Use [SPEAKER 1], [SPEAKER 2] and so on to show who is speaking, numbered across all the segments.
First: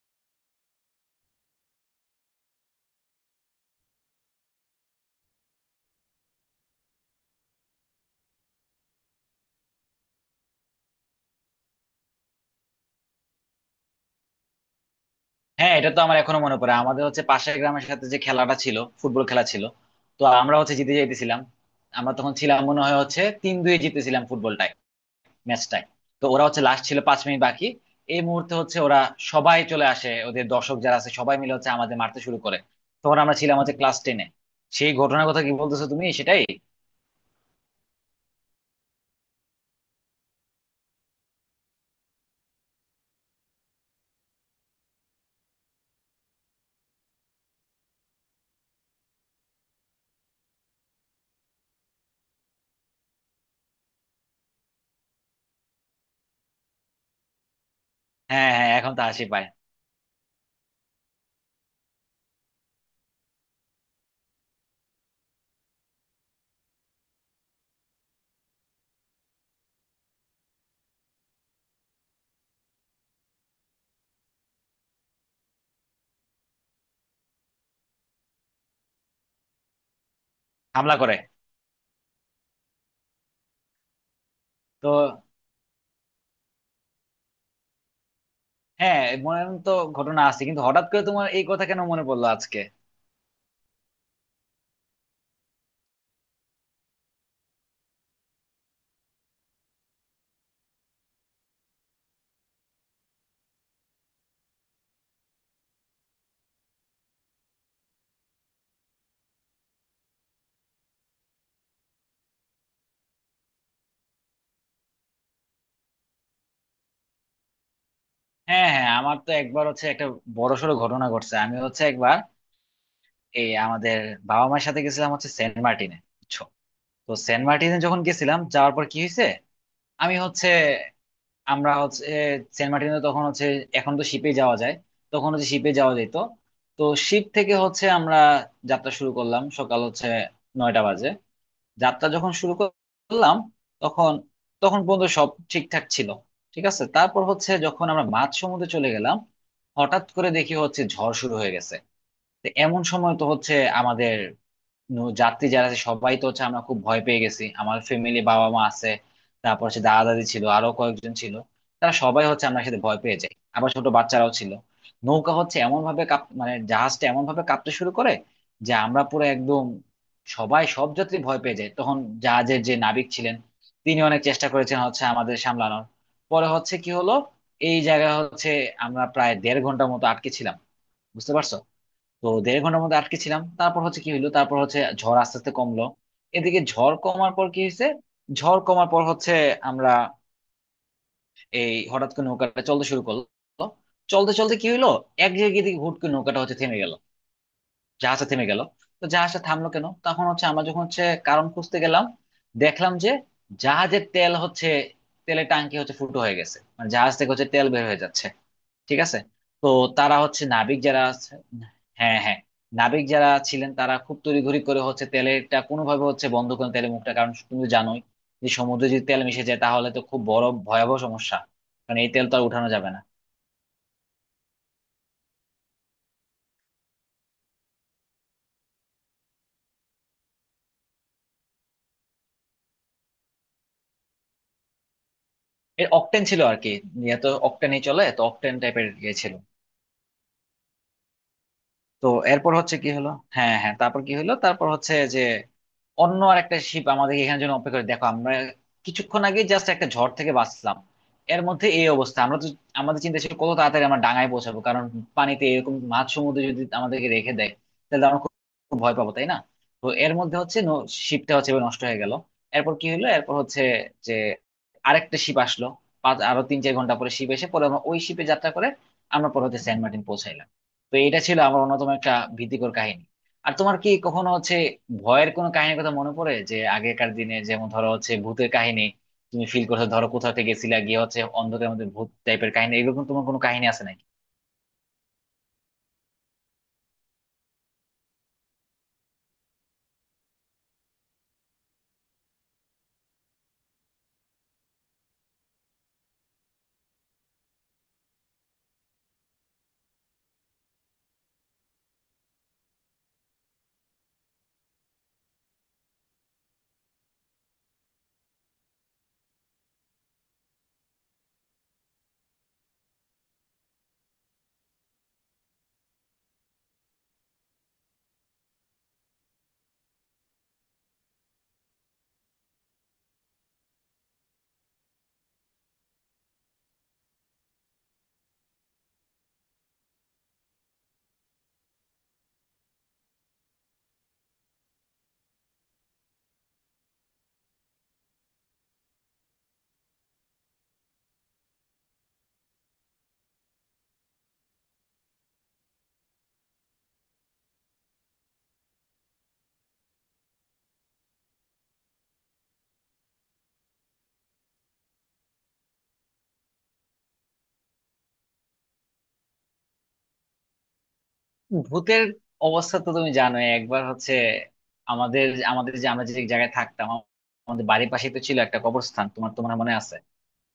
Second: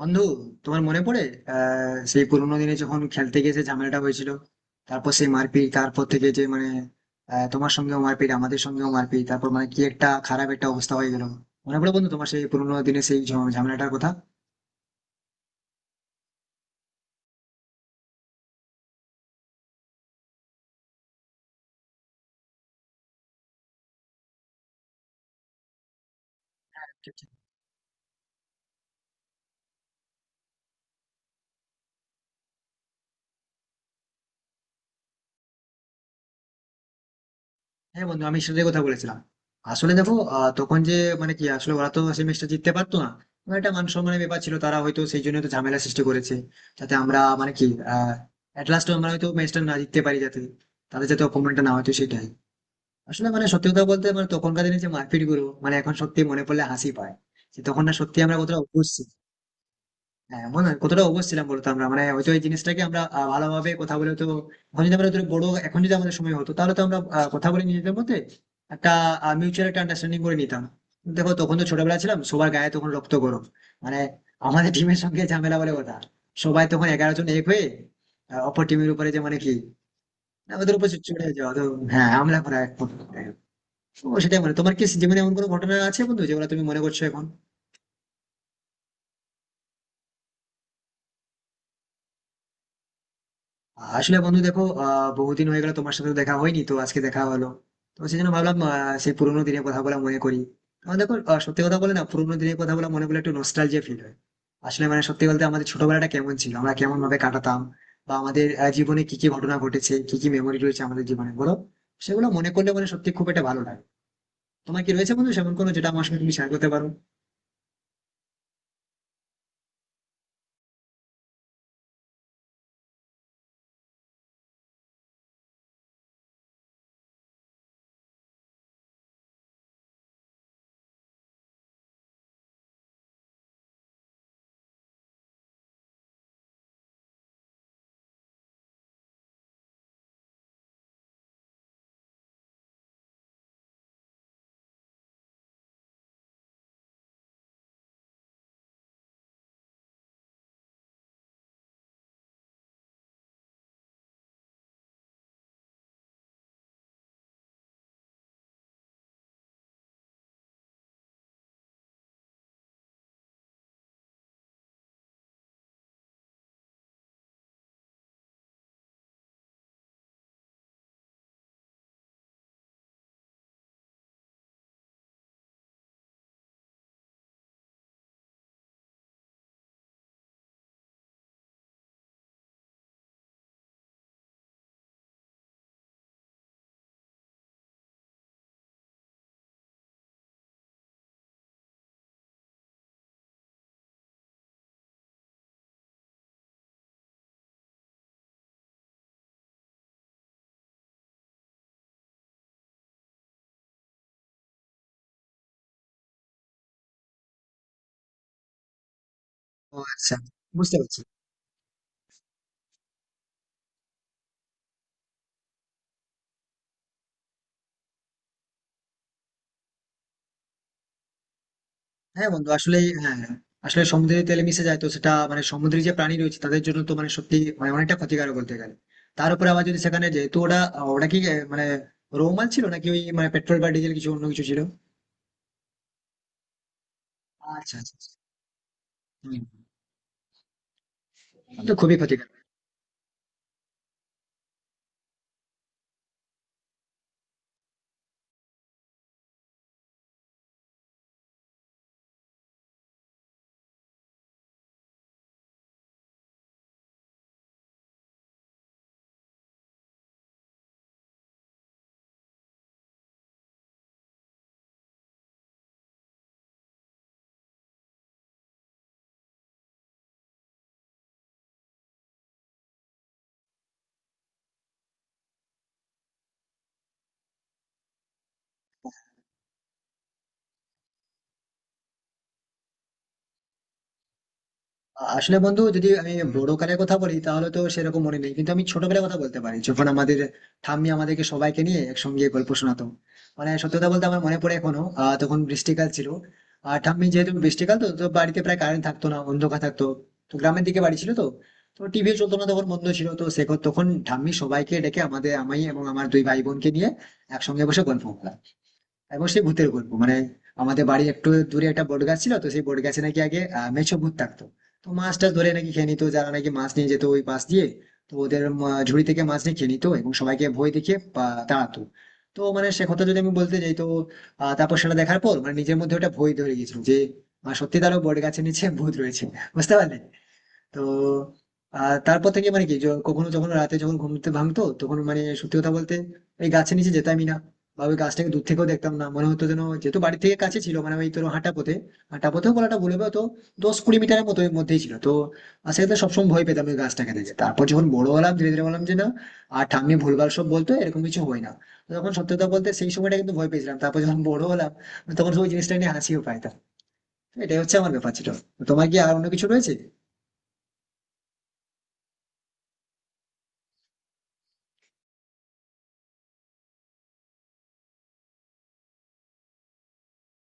[SPEAKER 1] বন্ধু, তোমার মনে পড়ে সেই পুরোনো দিনে যখন খেলতে গিয়ে যে ঝামেলাটা হয়েছিল, তারপর সেই মারপিট, তারপর থেকে যে তোমার সঙ্গেও মারপিট, আমাদের সঙ্গেও মারপিট, তারপর মানে কি একটা খারাপ একটা অবস্থা হয়ে গেল? মনে পড়ে বন্ধু, তোমার সেই পুরোনো দিনে সেই ঝামেলাটার কথা?
[SPEAKER 2] হ্যাঁ, এটা তো আমার এখনো মনে পড়ে। আমাদের হচ্ছে পাশের গ্রামের সাথে যে খেলাটা ছিল, ফুটবল খেলা ছিল। তো আমরা হচ্ছে জিতে যাইতেছিলাম। আমরা তখন ছিলাম, মনে হয় হচ্ছে 3-2 জিতেছিলাম ফুটবলটায়, ম্যাচটায়। তো ওরা হচ্ছে লাস্ট ছিল 5 মিনিট বাকি, এই মুহূর্তে হচ্ছে ওরা সবাই চলে আসে, ওদের দর্শক যারা আছে সবাই মিলে হচ্ছে আমাদের মারতে শুরু করে। তখন আমরা ছিলাম হচ্ছে ক্লাস টেনে। সেই ঘটনার কথা কি বলতেছো তুমি, সেটাই?
[SPEAKER 1] হ্যাঁ বন্ধু, আমি সেটাই কথা বলেছিলাম। আসলে দেখো, আহ, তখন যে মানে কি আসলে ওরা তো সেমিস্টার জিততে পারতো না। মানে একটা মান সম্মানের ব্যাপার ছিল, তারা হয়তো সেই জন্য তো ঝামেলা সৃষ্টি করেছে, যাতে আমরা মানে কি আহ এট লাস্ট আমরা হয়তো ম্যাচটা না জিততে পারি, যাতে তাদের যাতে অপমানটা না হয়, তো সেটাই। আসলে মানে সত্যি কথা বলতে, মানে তখনকার দিনে যে মারপিট গুলো, মানে এখন সত্যি মনে পড়লে হাসি পায় যে তখন না সত্যি আমরা
[SPEAKER 2] হ্যাঁ,
[SPEAKER 1] কতটা
[SPEAKER 2] হ্যাঁ,
[SPEAKER 1] অবশ
[SPEAKER 2] এখন তো হাসি পায়।
[SPEAKER 1] হ্যাঁ, মনে হয় কতটা অবশ ছিলাম বলতো আমরা, মানে হয়তো এই জিনিসটাকে আমরা ভালোভাবে কথা বলে তো এখন যদি আমরা ধরো বড়, এখন যদি আমাদের সময় হতো, তাহলে তো আমরা কথা বলে নিজেদের মধ্যে একটা মিউচুয়াল একটা আন্ডারস্ট্যান্ডিং করে নিতাম। দেখো তখন তো ছোটবেলা ছিলাম, সবার গায়ে তখন রক্ত গরম, মানে আমাদের টিমের সঙ্গে ঝামেলা বলে কথা। সবাই তখন 11 জন এক হয়ে অপর টিমের উপরে যে মানে কি না, ওদের উপর
[SPEAKER 2] হামলা করে।
[SPEAKER 1] চড়ে যাওয়া তো। হ্যাঁ, আমরা করা এক প্রকার। ও সেটাই, মানে তোমার কি
[SPEAKER 2] তো
[SPEAKER 1] জীবনে এমন কোনো ঘটনা আছে বন্ধু, যেগুলো তুমি মনে করছো এখন?
[SPEAKER 2] হ্যাঁ, মনে তো ঘটনা আছে, কিন্তু হঠাৎ করে তোমার এই কথা কেন মনে পড়লো আজকে?
[SPEAKER 1] আসলে বন্ধু দেখো, বহুদিন হয়ে গেল, তোমার সাথে তো দেখা হয়নি, তো আজকে দেখা হলো, তো সেই জন্য ভাবলাম সেই পুরোনো দিনের কথা বলা মনে করি। কারণ দেখো, সত্যি কথা বলে না, পুরোনো দিনের কথা বলা মনে করলে একটু নস্টালজিয়া ফিল হয়। আসলে মানে সত্যি বলতে, আমাদের ছোটবেলাটা কেমন ছিল, আমরা কেমন ভাবে কাটাতাম, বা আমাদের জীবনে কি কি ঘটনা ঘটেছে, কি কি মেমোরি রয়েছে আমাদের জীবনে বলো, সেগুলো মনে করলে মানে সত্যি খুব একটা ভালো লাগে। তোমার কি রয়েছে বন্ধু সেমন কোনো, যেটা আমার সঙ্গে তুমি শেয়ার করতে পারো?
[SPEAKER 2] হ্যাঁ, হ্যাঁ, আমার তো একবার হচ্ছে একটা বড়সড় ঘটনা ঘটছে। আমি হচ্ছে একবার এই আমাদের বাবা মায়ের সাথে গেছিলাম হচ্ছে সেন্ট মার্টিনে, বুঝছো? তো সেন্ট মার্টিনে যখন গেছিলাম, যাওয়ার পর কি হয়েছে, আমি হচ্ছে আমরা হচ্ছে সেন্ট মার্টিনে তখন হচ্ছে, এখন তো শিপে যাওয়া যায়, তখন হচ্ছে শিপে যাওয়া যেত। তো শিপ থেকে হচ্ছে আমরা যাত্রা শুরু করলাম, সকাল হচ্ছে 9টা বাজে। যাত্রা যখন শুরু করলাম, তখন তখন পর্যন্ত সব ঠিকঠাক ছিল, ঠিক আছে। তারপর হচ্ছে যখন আমরা মাঝ সমুদ্রে চলে গেলাম, হঠাৎ করে দেখি হচ্ছে ঝড় শুরু হয়ে গেছে। তো এমন সময় তো হচ্ছে আমাদের যাত্রী যারা আছে সবাই তো হচ্ছে আমরা খুব ভয় পেয়ে গেছি, আমার ফ্যামিলি বাবা মা আছে, তারপর হচ্ছে দাদা দাদি ছিল, আরো কয়েকজন ছিল, তারা সবাই হচ্ছে আমার সাথে ভয় পেয়ে যায়, আবার ছোট বাচ্চারাও ছিল। নৌকা হচ্ছে এমন ভাবে কাঁপ, মানে জাহাজটা এমন ভাবে কাঁপতে শুরু করে যে আমরা পুরো একদম, সবাই, সব যাত্রী ভয় পেয়ে যায় তখন। জাহাজের যে নাবিক ছিলেন তিনি অনেক চেষ্টা করেছেন হচ্ছে আমাদের সামলানোর। পরে হচ্ছে কি হলো, এই জায়গায় হচ্ছে আমরা প্রায় দেড় ঘন্টার মতো আটকে ছিলাম, বুঝতে পারছো? তো দেড় ঘন্টার মধ্যে আটকে ছিলাম, তারপর হচ্ছে কি হইলো, তারপর হচ্ছে ঝড় আস্তে আস্তে কমলো। এদিকে ঝড় কমার পর কি হয়েছে, ঝড় কমার পর হচ্ছে আমরা এই হঠাৎ করে নৌকাটা চলতে শুরু করলো। চলতে চলতে কি হইলো, এক জায়গায় দিকে হুট করে নৌকাটা হচ্ছে থেমে গেল, জাহাজটা থেমে গেল। তো জাহাজটা থামলো কেন, তখন হচ্ছে আমরা যখন হচ্ছে কারণ খুঁজতে গেলাম, দেখলাম যে জাহাজের তেল হচ্ছে, তেলের টাঙ্কি হচ্ছে ফুটো হয়ে গেছে, মানে জাহাজ থেকে হচ্ছে তেল বের হয়ে যাচ্ছে। ঠিক আছে। তো
[SPEAKER 1] ও আচ্ছা।
[SPEAKER 2] তারা হচ্ছে
[SPEAKER 1] বুঝতে
[SPEAKER 2] নাবিক
[SPEAKER 1] পারছি।
[SPEAKER 2] যারা আছে, হ্যাঁ, হ্যাঁ, নাবিক যারা ছিলেন তারা খুব তড়িঘড়ি করে হচ্ছে তেলটা কোনোভাবে হচ্ছে বন্ধ করেন, তেলের মুখটা। কারণ তুমি তো জানোই যে সমুদ্রে যদি তেল মিশে যায় তাহলে তো খুব বড় ভয়াবহ সমস্যা, কারণ এই তেল
[SPEAKER 1] হ্যাঁ
[SPEAKER 2] তো আর
[SPEAKER 1] বন্ধু,
[SPEAKER 2] উঠানো
[SPEAKER 1] আসলে
[SPEAKER 2] যাবে না।
[SPEAKER 1] হ্যাঁ, আসলে সমুদ্রের তেলে মিশে যায়, তো সেটা মানে সমুদ্রের যে প্রাণী রয়েছে তাদের জন্য তো মানে সত্যি মানে অনেকটা ক্ষতিকারক বলতে গেলে। তার উপরে আবার যদি সেখানে যেহেতু ওটা, ওটা কি আহ, মানে রোমাল ছিল, নাকি ওই মানে পেট্রোল বা ডিজেল কিছু অন্য কিছু ছিল?
[SPEAKER 2] এর অকটেন ছিল আর কি, এত
[SPEAKER 1] আচ্ছা
[SPEAKER 2] অকটেনই
[SPEAKER 1] আচ্ছা
[SPEAKER 2] চলে,
[SPEAKER 1] আচ্ছা।
[SPEAKER 2] তো অকটেন টাইপের ইয়ে ছিল।
[SPEAKER 1] হুম। তো খুবই
[SPEAKER 2] তো
[SPEAKER 1] ক্ষতি।
[SPEAKER 2] এরপর হচ্ছে কি হলো, হ্যাঁ, হ্যাঁ, তারপর কি হলো, তারপর হচ্ছে যে অন্য আর একটা শিপ আমাদের এখানে জন্য অপেক্ষা করে, দেখো আমরা কিছুক্ষণ আগে জাস্ট একটা ঝড় থেকে বাঁচলাম, এর মধ্যে এই অবস্থা। আমরা তো, আমাদের চিন্তা ছিল কত তাড়াতাড়ি আমরা ডাঙায় পৌঁছাবো, কারণ পানিতে এরকম মাঝ সমুদ্রে যদি আমাদেরকে রেখে দেয়, তাহলে আমরা খুব খুব ভয় পাবো, তাই না? তো এর মধ্যে হচ্ছে শিপটা হচ্ছে এবার নষ্ট হয়ে গেল। এরপর কি হলো, এরপর হচ্ছে যে আরেকটা শিপ আসলো। আরো 3-4 ঘন্টা পরে শিপ এসে পরে আমরা ওই শিপে যাত্রা করে আমরা পরে হচ্ছে সেন্ট মার্টিন পৌঁছাই। তো এটা ছিল আমার অন্যতম একটা ভীতিকর কাহিনী। আর তোমার কি কখনো হচ্ছে ভয়ের কোনো কাহিনীর কথা মনে পড়ে, যে আগেকার দিনে যেমন ধরো হচ্ছে ভূতের কাহিনী, তুমি ফিল করছো, ধরো কোথাও থেকে গেছিলা, গিয়ে হচ্ছে অন্ধকারের মধ্যে ভূত টাইপের কাহিনী, এরকম তোমার কোনো কাহিনী আছে নাকি?
[SPEAKER 1] আসলে বন্ধু, যদি আমি বড়কালের কথা বলি তাহলে তো সেরকম মনে নেই, কিন্তু আমি ছোটবেলার কথা বলতে পারি। যখন আমাদের ঠাম্মি আমাদেরকে সবাইকে নিয়ে একসঙ্গে গল্প শোনাতো, মানে সত্যি কথা বলতে আমার মনে পড়ে এখনো। তখন বৃষ্টিকাল ছিল, আর ঠাম্মি যেহেতু বৃষ্টিকাল, তো তো বাড়িতে প্রায় কারেন্ট থাকতো না, অন্ধকার থাকতো, তো গ্রামের দিকে বাড়ি ছিল তো, তো টিভি চলতো না, তখন বন্ধ ছিল তো সে। তখন ঠাম্মি সবাইকে ডেকে আমাদের, আমি এবং আমার দুই ভাই বোনকে নিয়ে একসঙ্গে বসে গল্প করতাম, এবং সেই ভূতের গল্প মানে আমাদের বাড়ির একটু দূরে একটা বট গাছ ছিল, তো সেই বট গাছে নাকি আগে মেছো ভূত থাকতো। তো মাছ টাছ ধরে নাকি খেয়ে নিত, যারা নাকি মাছ নিয়ে যেত ওই পাশ দিয়ে, তো ওদের ঝুড়ি থেকে মাছ নিয়ে খেয়ে নিত, এবং সবাইকে ভয় দেখিয়ে তাড়াতো। তো মানে সে কথা যদি আমি বলতে যাই তো তারপর সেটা দেখার পর মানে নিজের মধ্যে ওটা ভয় ধরে গেছিল যে সত্যি তারও বট গাছের নিচে ভূত রয়েছে, বুঝতে পারলে? তো তারপর থেকে কখনো যখন রাতে যখন ঘুমতে ভাঙতো, তখন মানে সত্যি কথা বলতে ওই গাছের নিচে যেতামই না, বা ওই গাছটাকে দূর থেকেও দেখতাম না, মনে হতো যেন। যেহেতু বাড়ি থেকে কাছে ছিল, মানে ওই তোর হাঁটা পথে, হাঁটা পথেও বলাটা ভুল হবে, তো 10-20 মিটারের মতো এর মধ্যেই ছিল তো। আর সেক্ষেত্রে সবসময় ভয় পেতাম ওই গাছটাকে দেখে। তারপর যখন বড় হলাম, ধীরে ধীরে বললাম যে না, আর ঠাম্মি ভুলভাল সব বলতো, এরকম কিছু হয় না। তো তখন সত্যি কথা বলতে সেই সময়টা কিন্তু ভয় পেয়েছিলাম, তারপর যখন বড় হলাম তখন ওই জিনিসটা নিয়ে হাসিও পাইতাম। তো এটাই হচ্ছে আমার ব্যাপার ছিল। তো তোমার কি আর অন্য কিছু রয়েছে?
[SPEAKER 2] ভূতের অবস্থা তো তুমি জানো। একবার হচ্ছে আমাদের, আমাদের যে আমরা যে জায়গায় থাকতাম, আমাদের বাড়ির পাশে তো ছিল একটা কবরস্থান, তোমার তোমার মনে আছে?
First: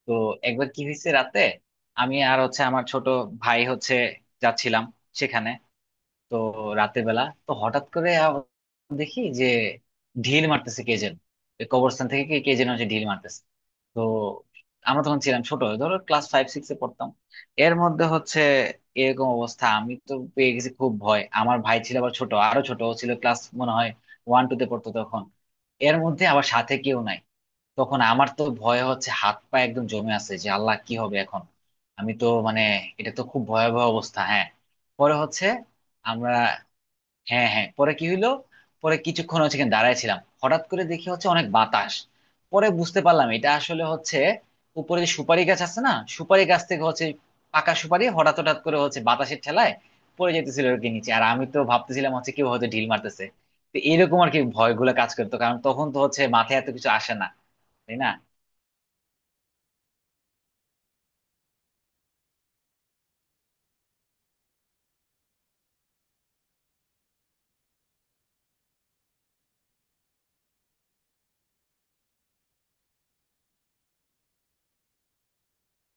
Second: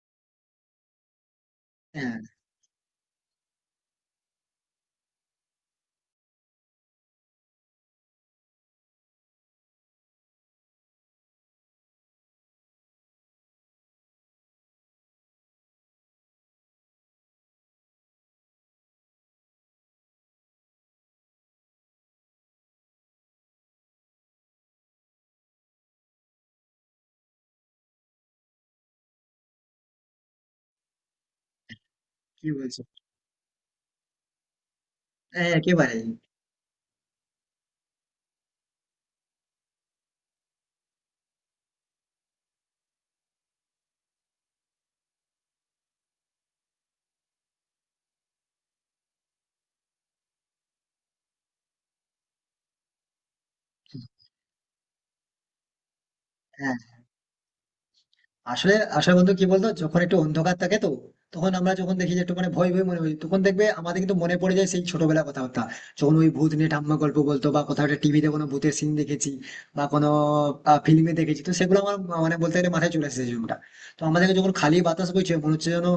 [SPEAKER 2] তো একবার কি হয়েছে রাতে,
[SPEAKER 1] হ্যাঁ।
[SPEAKER 2] আমি আর হচ্ছে আমার ছোট ভাই হচ্ছে যাচ্ছিলাম সেখানে। তো রাতের বেলা তো হঠাৎ করে দেখি যে ঢিল মারতেছে কে যেন, ওই কবরস্থান থেকে কে কে যেন হচ্ছে ঢিল মারতেছে। তো আমরা তখন ছিলাম ছোট, ধরো ক্লাস ফাইভ সিক্স এ পড়তাম। এর মধ্যে হচ্ছে এরকম অবস্থা, আমি তো পেয়ে গেছি খুব ভয়, আমার ভাই ছিল আবার ছোট, আরো ছোট ও ছিল, ক্লাস মনে হয় ওয়ান টু তে পড়তো তখন। এর মধ্যে আবার সাথে কেউ নাই। তখন আমার তো ভয় হচ্ছে, হাত পা একদম জমে আছে, যে আল্লাহ কি হবে এখন, আমি তো
[SPEAKER 1] কি
[SPEAKER 2] মানে,
[SPEAKER 1] বলছো?
[SPEAKER 2] এটা তো খুব ভয়াবহ অবস্থা, হ্যাঁ। পরে হচ্ছে
[SPEAKER 1] হ্যাঁ, একেবারেই।
[SPEAKER 2] আমরা, হ্যাঁ, হ্যাঁ, পরে কি হইলো, পরে কিছুক্ষণ হচ্ছে এখানে দাঁড়াইছিলাম, হঠাৎ করে দেখি হচ্ছে অনেক বাতাস। পরে বুঝতে পারলাম এটা আসলে হচ্ছে উপরে যে সুপারি গাছ আছে না, সুপারি গাছ থেকে হচ্ছে পাকা সুপারি হঠাৎ হঠাৎ করে হচ্ছে বাতাসের ঠেলায় পড়ে যেতেছিল আর কি নিচে, আর আমি তো ভাবতেছিলাম হচ্ছে কেউ হয়তো ঢিল মারতেছে। তো এরকম আর কি, ভয়গুলো কাজ করতো, কারণ তখন তো হচ্ছে মাথায় এত
[SPEAKER 1] হ্যাঁ,
[SPEAKER 2] কিছু আসে না, তাই না?
[SPEAKER 1] আসলে আসলে বন্ধু, কি বলতো, যখন একটু অন্ধকার থাকে তো তখন আমরা যখন দেখি যে একটু মানে ভয় ভয় মনে হয়, তখন দেখবে আমাদের কিন্তু মনে পড়ে যায় সেই ছোটবেলা কথাবার্তা, যখন ওই ভূত নিয়ে ঠাম্মা গল্প বলতো, বা কোথাও একটা টিভিতে কোনো ভূতের সিন দেখেছি, বা কোনো ফিল্মে দেখেছি, তো সেগুলো আমার মানে বলতে গেলে মাথায় চলে এসেছে জীবনটা। তো আমাদেরকে যখন খালি বাতাস বইছে মনে হচ্ছে যেন,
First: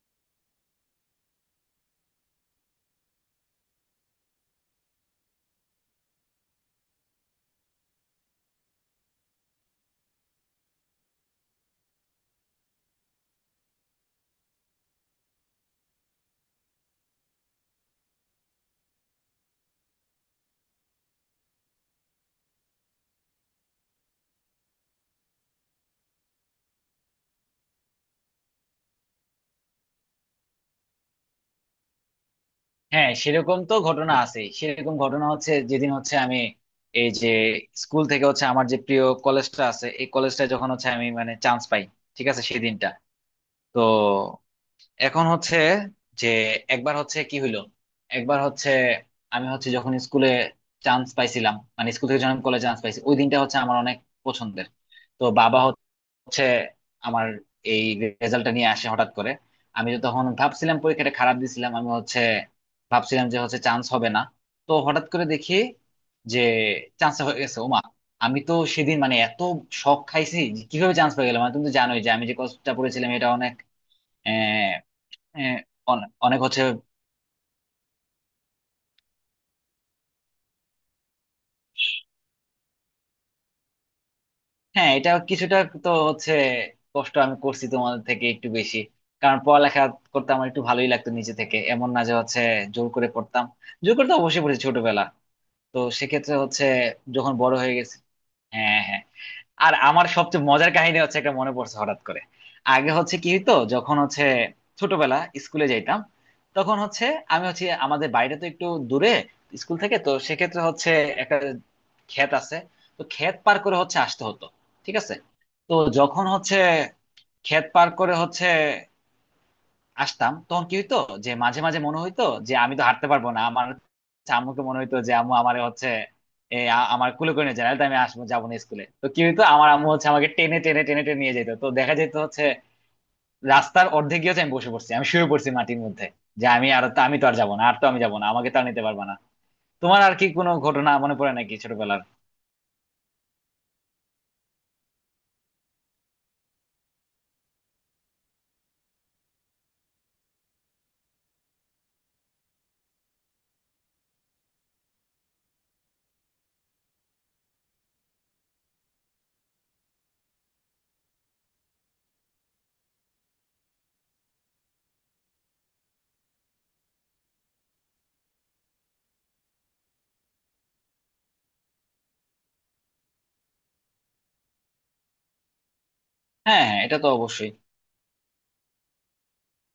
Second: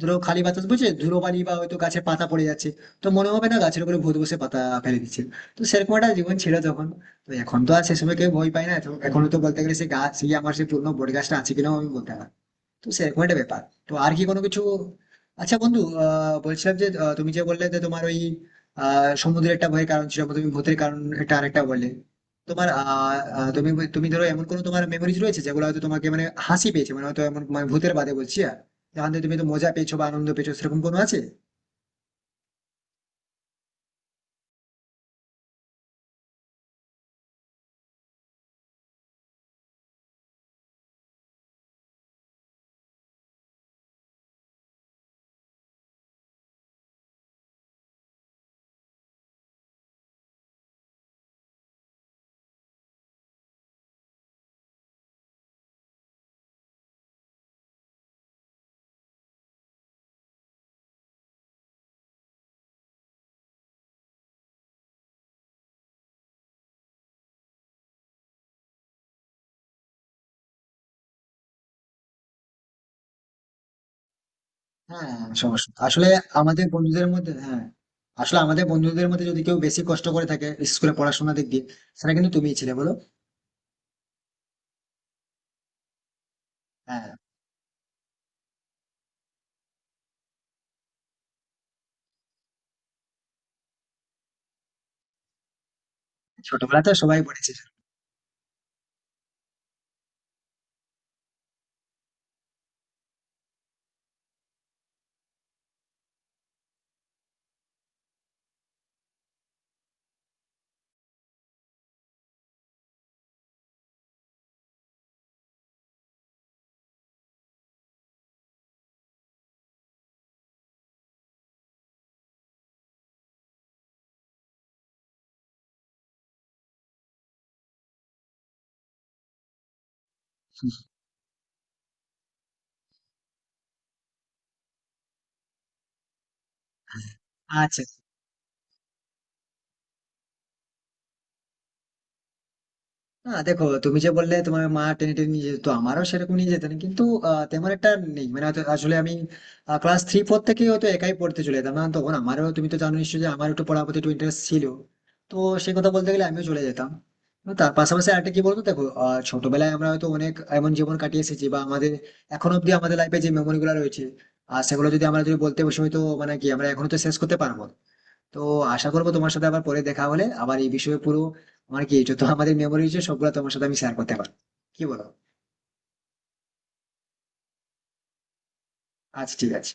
[SPEAKER 1] ধরো খালি বাতাস বইছে, ধুলোবালি বা হয়তো গাছে পাতা পড়ে যাচ্ছে, তো মনে হবে না গাছের উপরে ভূত বসে পাতা ফেলে দিচ্ছে। তো সেরকম একটা জীবন ছিল তখন। তো এখন তো আর সেসবে কেউ ভয় পায় না, তো এখনো তো বলতে গেলে সেই গাছ, সেই আমার সেই পুরনো বট গাছটা আছে কিনাও আমি বলতে পারবো না। তো সেরকম একটা ব্যাপার। তো আর কি কোনো কিছু? আচ্ছা বন্ধু, বলছিলাম যে তুমি যে বললে যে তোমার ওই সমুদ্রের একটা ভয়ের কারণ ছিল, তুমি ভূতের কারণ একটা আরেকটা বললে, তোমার আহ আহ, তুমি তুমি ধরো এমন কোনো তোমার মেমোরিজ রয়েছে, যেগুলো হয়তো তোমাকে মানে হাসি পেয়েছে, মানে হয়তো এমন মানে ভূতের বাদে বলছি, আর যেখান থেকে তুমি তো মজা পেয়েছো বা আনন্দ পেয়েছো, সেরকম কোনো আছে?
[SPEAKER 2] হ্যাঁ, সেরকম তো ঘটনা আছে। সেরকম ঘটনা হচ্ছে, যেদিন হচ্ছে আমি এই যে স্কুল থেকে হচ্ছে আমার যে প্রিয় কলেজটা আছে, এই কলেজটা যখন হচ্ছে আমি মানে চান্স পাই, ঠিক আছে সেদিনটা। তো এখন হচ্ছে যে একবার হচ্ছে কি হইলো, একবার হচ্ছে আমি হচ্ছে যখন স্কুলে চান্স পাইছিলাম, মানে স্কুল থেকে যখন কলেজে চান্স পাইছি, ওই দিনটা হচ্ছে আমার অনেক পছন্দের। তো বাবা হচ্ছে আমার এই রেজাল্টটা নিয়ে আসে হঠাৎ করে। আমি তো তখন ভাবছিলাম পরীক্ষাটা খারাপ দিছিলাম, আমি হচ্ছে ভাবছিলাম যে হচ্ছে চান্স হবে না। তো হঠাৎ করে দেখি যে চান্স হয়ে গেছে, ওমা। আমি তো সেদিন মানে এত শখ খাইছি, যে কিভাবে চান্স পেয়ে গেলাম, মানে তুমি তো জানোই যে আমি যে কষ্টটা পড়েছিলাম এটা অনেক, আহ,
[SPEAKER 1] হ্যাঁ,
[SPEAKER 2] আহ,
[SPEAKER 1] সমস্যা আসলে
[SPEAKER 2] অনে- অনেক হচ্ছে,
[SPEAKER 1] আমাদের বন্ধুদের মধ্যে, হ্যাঁ। আসলে আমাদের বন্ধুদের মধ্যে যদি কেউ বেশি কষ্ট করে থাকে স্কুলে পড়াশোনা দিক দিয়ে, সেটা কিন্তু তুমিই ছিলে বলো।
[SPEAKER 2] হ্যাঁ এটা কিছুটা তো হচ্ছে
[SPEAKER 1] হ্যাঁ।
[SPEAKER 2] কষ্ট আমি করছি তোমাদের থেকে একটু বেশি, কারণ পড়ালেখা করতে আমার একটু ভালোই লাগতো নিজে থেকে, এমন না যে হচ্ছে জোর করে পড়তাম, জোর করে তো অবশ্যই পড়েছি ছোটবেলা, তো সেক্ষেত্রে হচ্ছে
[SPEAKER 1] ছোটবেলাতে সবাই
[SPEAKER 2] যখন
[SPEAKER 1] পড়েছে।
[SPEAKER 2] বড় হয়ে গেছে, হ্যাঁ, হ্যাঁ। আর আমার সবচেয়ে মজার কাহিনী হচ্ছে একটা মনে পড়ছে হঠাৎ করে। আগে হচ্ছে কি হইতো, যখন হচ্ছে ছোটবেলা স্কুলে যাইতাম, তখন হচ্ছে আমি হচ্ছে আমাদের বাড়িটা তো একটু দূরে স্কুল থেকে, তো সেক্ষেত্রে হচ্ছে একটা ক্ষেত আছে, তো ক্ষেত পার করে হচ্ছে আসতে হতো, ঠিক আছে। তো যখন হচ্ছে ক্ষেত পার করে হচ্ছে আসতাম, তখন কি হইতো যে মাঝে মাঝে মনে হইতো যে আমি তো হাঁটতে পারবো না, আমার হচ্ছে আম্মুকে মনে হইতো যে আম্মু আমার হচ্ছে আমার কুলে করে নিয়ে যায়, নাহলে তো আমি আসবো যাবো না স্কুলে। তো কি হইতো, আমার আম্মু হচ্ছে আমাকে টেনে টেনে টেনে টেনে নিয়ে যেত। তো দেখা যেত হচ্ছে রাস্তার অর্ধেক গিয়ে হচ্ছে আমি বসে পড়ছি, আমি শুয়ে পড়ছি মাটির মধ্যে, যে আমি তো আর যাবো না, আর
[SPEAKER 1] আচ্ছা।
[SPEAKER 2] তো আমি যাবো না, আমাকে তো আর নিতে পারবে না। তোমার আর কি কোনো ঘটনা মনে পড়ে নাকি ছোটবেলার?
[SPEAKER 1] না দেখো, তুমি যে বললে তোমার মা টেনে টেনে নিয়ে যেত, আমারও সেরকম নিয়ে যেতেন কিন্তু তেমন একটা নেই, মানে হয়তো আসলে আমি ক্লাস থ্রি ফোর থেকে হয়তো একাই পড়তে চলে যেতাম না তখন। আমারও তুমি তো জানো নিশ্চয়ই যে আমার একটু পড়ার প্রতি একটু ইন্টারেস্ট ছিল, তো সেই কথা বলতে গেলে আমিও চলে যেতাম। এবং তার পাশাপাশি আরেকটা কি বলতো দেখো, ছোটবেলায় আমরা হয়তো অনেক এমন জীবন কাটিয়ে এসেছি, বা আমাদের এখন অব্দি আমাদের লাইফে যে মেমোরি গুলো রয়েছে, আর সেগুলো যদি আমরা যদি বলতে বসে হয়তো মানে কি আমরা এখনো তো শেষ করতে পারবো না। তো আশা করবো তোমার সাথে আবার পরে দেখা হলে আবার এই বিষয়ে পুরো আমার কি যত আমাদের মেমোরি আছে, সবগুলো তোমার সাথে আমি শেয়ার করতে পারবো, কি বলো?
[SPEAKER 2] হ্যাঁ, হ্যাঁ, এটা তো অবশ্যই।
[SPEAKER 1] আচ্ছা ঠিক আছে।